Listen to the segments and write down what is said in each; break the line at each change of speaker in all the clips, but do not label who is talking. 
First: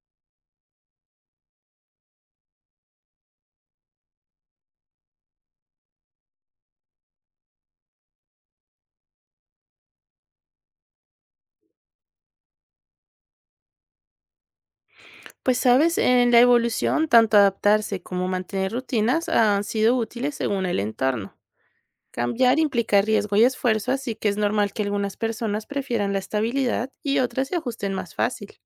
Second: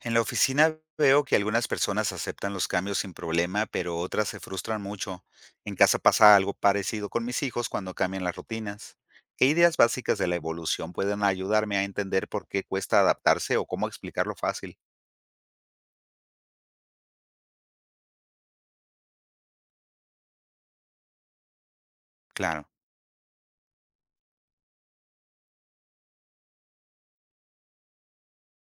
En la oficina veo que algunas personas aceptan los cambios sin problema, pero otras se frustran mucho. En casa pasa algo parecido con mis hijos cuando cambian las rutinas. ¿Qué ideas básicas de la evolución pueden ayudarme a entender por qué cuesta adaptarse o cómo explicarlo fácil?
Pues sabes, en la evolución, tanto adaptarse como mantener rutinas han sido útiles según el entorno. Cambiar
Claro.
implica riesgo y esfuerzo, así que es normal que algunas personas prefieran la estabilidad y otras se ajusten más fácil.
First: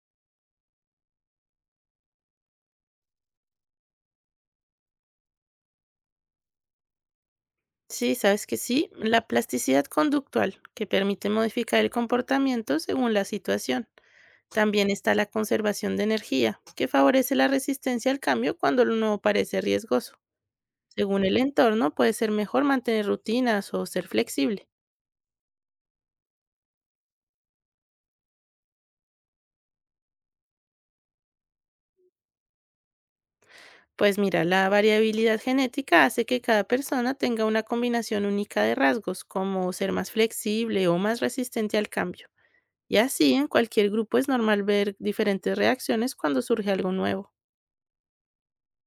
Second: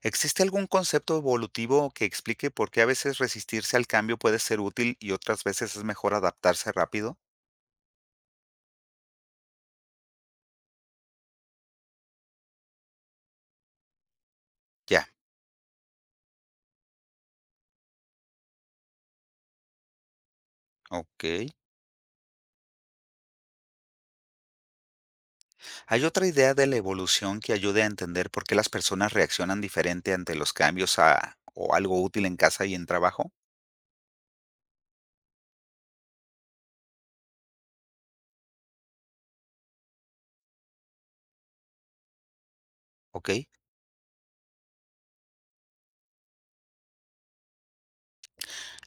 ¿Existe algún concepto evolutivo que explique por qué a veces resistirse al cambio puede ser útil y otras veces es mejor adaptarse rápido?
Sí, sabes que sí, la plasticidad conductual, que permite modificar el comportamiento según la situación. También
Ya,
está la conservación de energía, que favorece la resistencia al cambio cuando lo nuevo parece riesgoso.
ok.
Según el entorno, puede ser mejor mantener rutinas o ser flexible.
¿Hay otra idea de la evolución que ayude a entender por qué las personas reaccionan diferente ante los cambios a, o algo útil en casa y en trabajo?
Pues mira, la variabilidad genética hace que cada persona tenga una combinación única de rasgos, como ser más flexible o más resistente al cambio. Y
Ok.
así, en cualquier grupo es normal ver diferentes reacciones cuando surge algo nuevo.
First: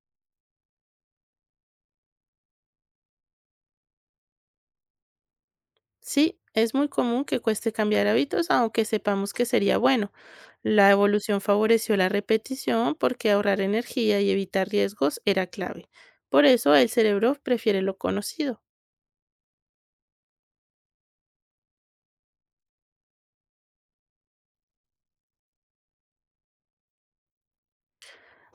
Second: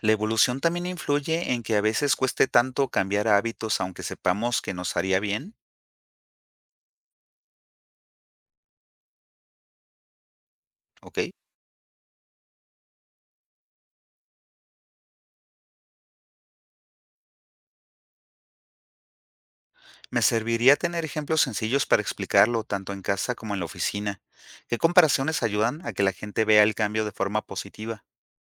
La evolución también influye en que a veces cueste tanto cambiar hábitos aunque sepamos que nos haría bien.
Sí, es muy común que cueste cambiar hábitos, aunque sepamos que sería bueno. La
Ok.
evolución favoreció la repetición porque ahorrar energía y evitar riesgos era clave. Por eso el cerebro prefiere lo conocido.
Me serviría tener ejemplos sencillos para explicarlo tanto en casa como en la oficina. ¿Qué comparaciones ayudan a que la gente vea el cambio de forma positiva?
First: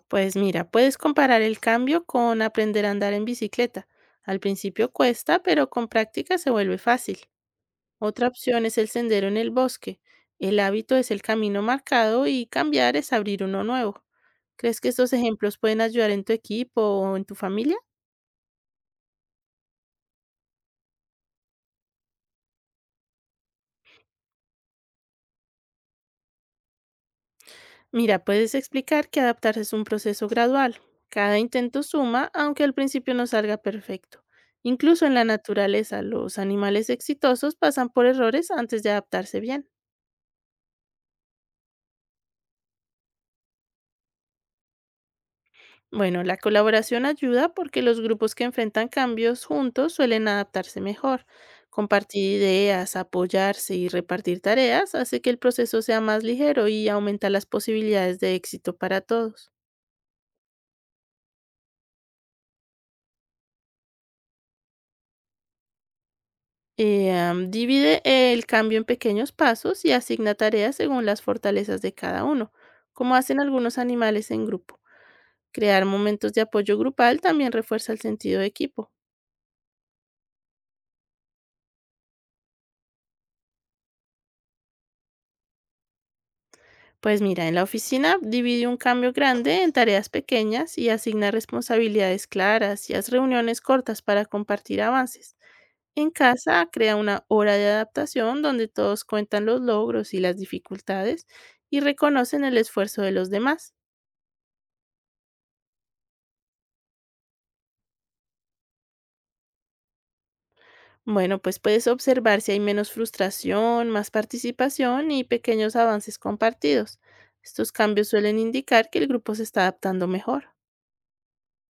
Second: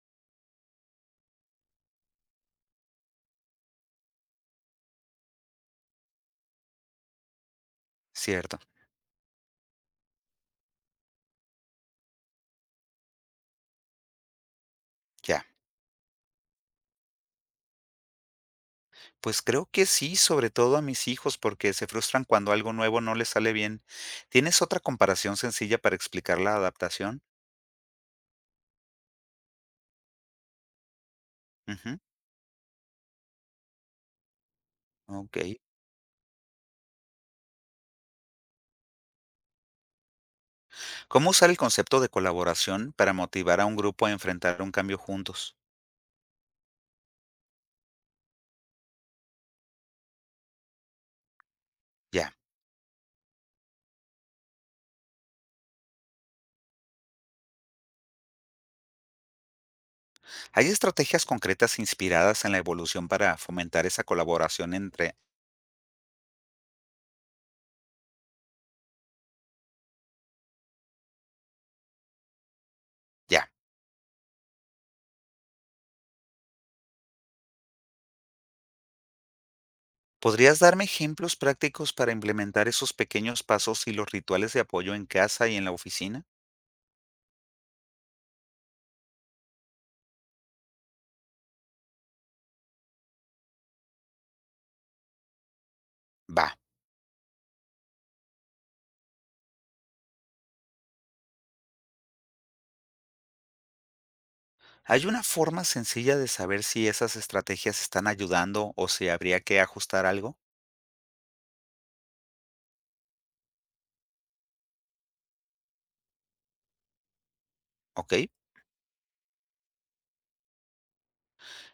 Pues mira, puedes comparar el cambio con aprender a andar en bicicleta. Al principio cuesta, pero con práctica se vuelve fácil. Otra
Cierto.
opción es el sendero en el bosque. El hábito es el camino marcado y cambiar es abrir uno nuevo. ¿Crees que estos
Ya.
ejemplos pueden ayudar en tu equipo o en tu familia?
Pues creo que sí, sobre todo a mis hijos, porque se frustran cuando algo nuevo no les sale bien. ¿Tienes otra comparación sencilla para explicar la adaptación?
Mira, puedes explicar que adaptarse es un proceso gradual. Cada intento
Ujú,
suma, aunque al principio no salga perfecto. Incluso en la
ok.
naturaleza, los animales exitosos pasan por errores antes de adaptarse bien.
¿Cómo usar el concepto de colaboración para motivar a un grupo a enfrentar un cambio juntos?
Bueno, la colaboración ayuda porque los grupos que enfrentan cambios juntos suelen adaptarse mejor. Compartir
Ya.
ideas, apoyarse y repartir tareas hace que el proceso sea más ligero y aumenta las posibilidades de éxito para todos.
¿Hay estrategias concretas inspiradas en la evolución para fomentar esa colaboración entre...
Divide el cambio en pequeños pasos y asigna tareas según las fortalezas de cada uno, como hacen
Ya.
algunos animales en grupo. Crear momentos de apoyo grupal también refuerza el sentido de equipo.
¿Podrías darme ejemplos prácticos para implementar esos pequeños pasos y los rituales de apoyo en casa y en la oficina?
Pues mira, en la oficina divide un cambio grande en tareas pequeñas y asigna responsabilidades claras y haz reuniones cortas para compartir avances. En
Va.
casa crea una hora de adaptación donde todos cuentan los logros y las dificultades y reconocen el esfuerzo de los demás.
¿Hay una forma sencilla de saber si esas estrategias están ayudando o si habría que ajustar algo?
Bueno, pues puedes observar si hay menos frustración, más participación y pequeños avances compartidos. Estos cambios
¿Ok?
suelen indicar que el grupo se está adaptando mejor.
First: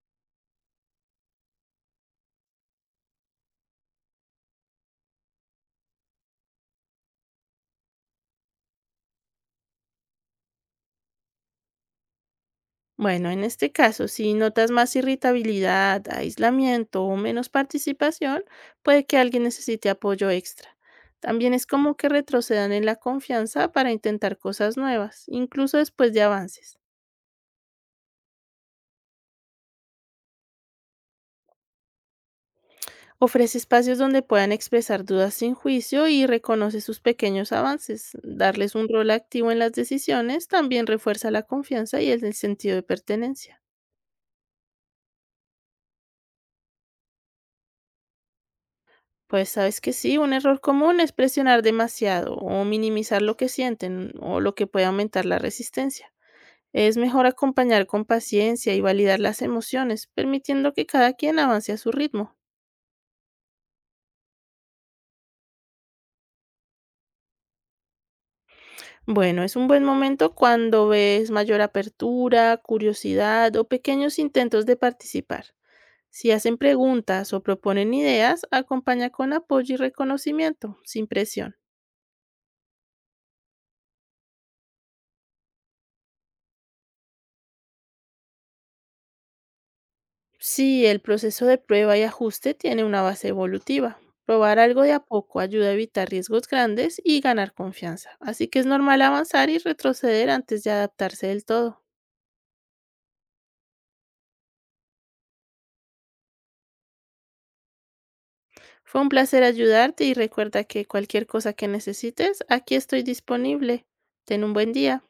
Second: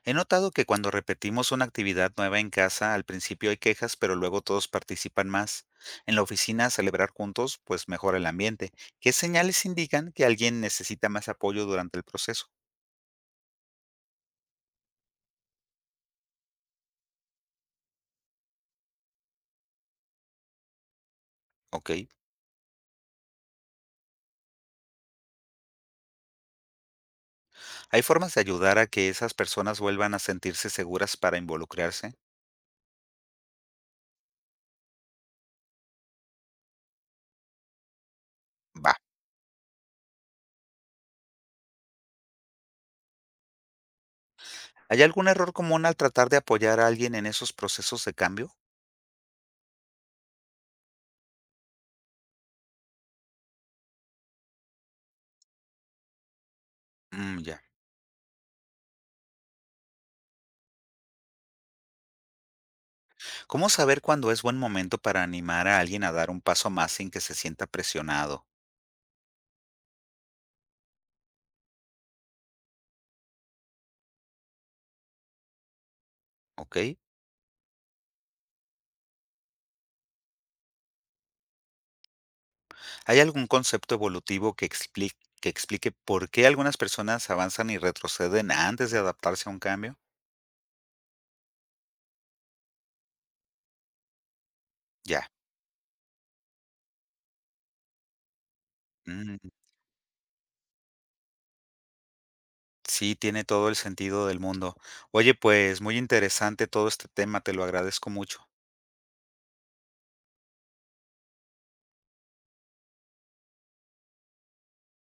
He notado que cuando repetimos una actividad nueva en casa, al principio hay quejas, pero luego todos participan más. En la oficina, celebrar juntos, pues mejora el ambiente. ¿Qué señales indican que alguien necesita más apoyo durante el proceso?
Bueno, en este caso, si notas más irritabilidad, aislamiento o menos participación, puede que alguien necesite apoyo extra. También es
¿Ok?
como que retrocedan en la confianza para intentar cosas nuevas, incluso después de avances.
¿Hay formas de ayudar a que esas personas vuelvan a sentirse seguras para involucrarse?
Ofrece espacios donde puedan expresar dudas sin juicio y reconoce sus pequeños avances. Darles un
Va.
rol activo en las decisiones también refuerza la confianza y el sentido de pertenencia.
¿Hay algún error común al tratar de apoyar a alguien en esos procesos de cambio?
Pues sabes que sí, un error común es presionar demasiado o minimizar lo que sienten o lo que puede aumentar la resistencia. Es mejor
Mm, ya.
acompañar con paciencia y validar las emociones, permitiendo que cada quien avance a su ritmo.
¿Cómo saber cuándo es buen momento para animar a alguien a dar un paso más sin que se sienta presionado?
Bueno, es un buen momento cuando ves mayor apertura, curiosidad o pequeños intentos de participar. Si hacen
¿Ok?
preguntas o proponen ideas, acompaña con apoyo y reconocimiento, sin presión.
¿Hay algún concepto evolutivo que explique por qué algunas personas avanzan y retroceden antes de adaptarse a un cambio?
Sí, el proceso de prueba y ajuste tiene una base evolutiva. Probar algo de a
Ya.
poco ayuda a evitar riesgos grandes y ganar confianza. Así que es normal
Mm,
avanzar y retroceder antes de adaptarse del todo.
sí, tiene todo el sentido del mundo. Oye, pues muy interesante todo este tema, te lo agradezco mucho.
Fue un placer ayudarte y recuerda que cualquier cosa que necesites, aquí estoy disponible. Ten un buen día.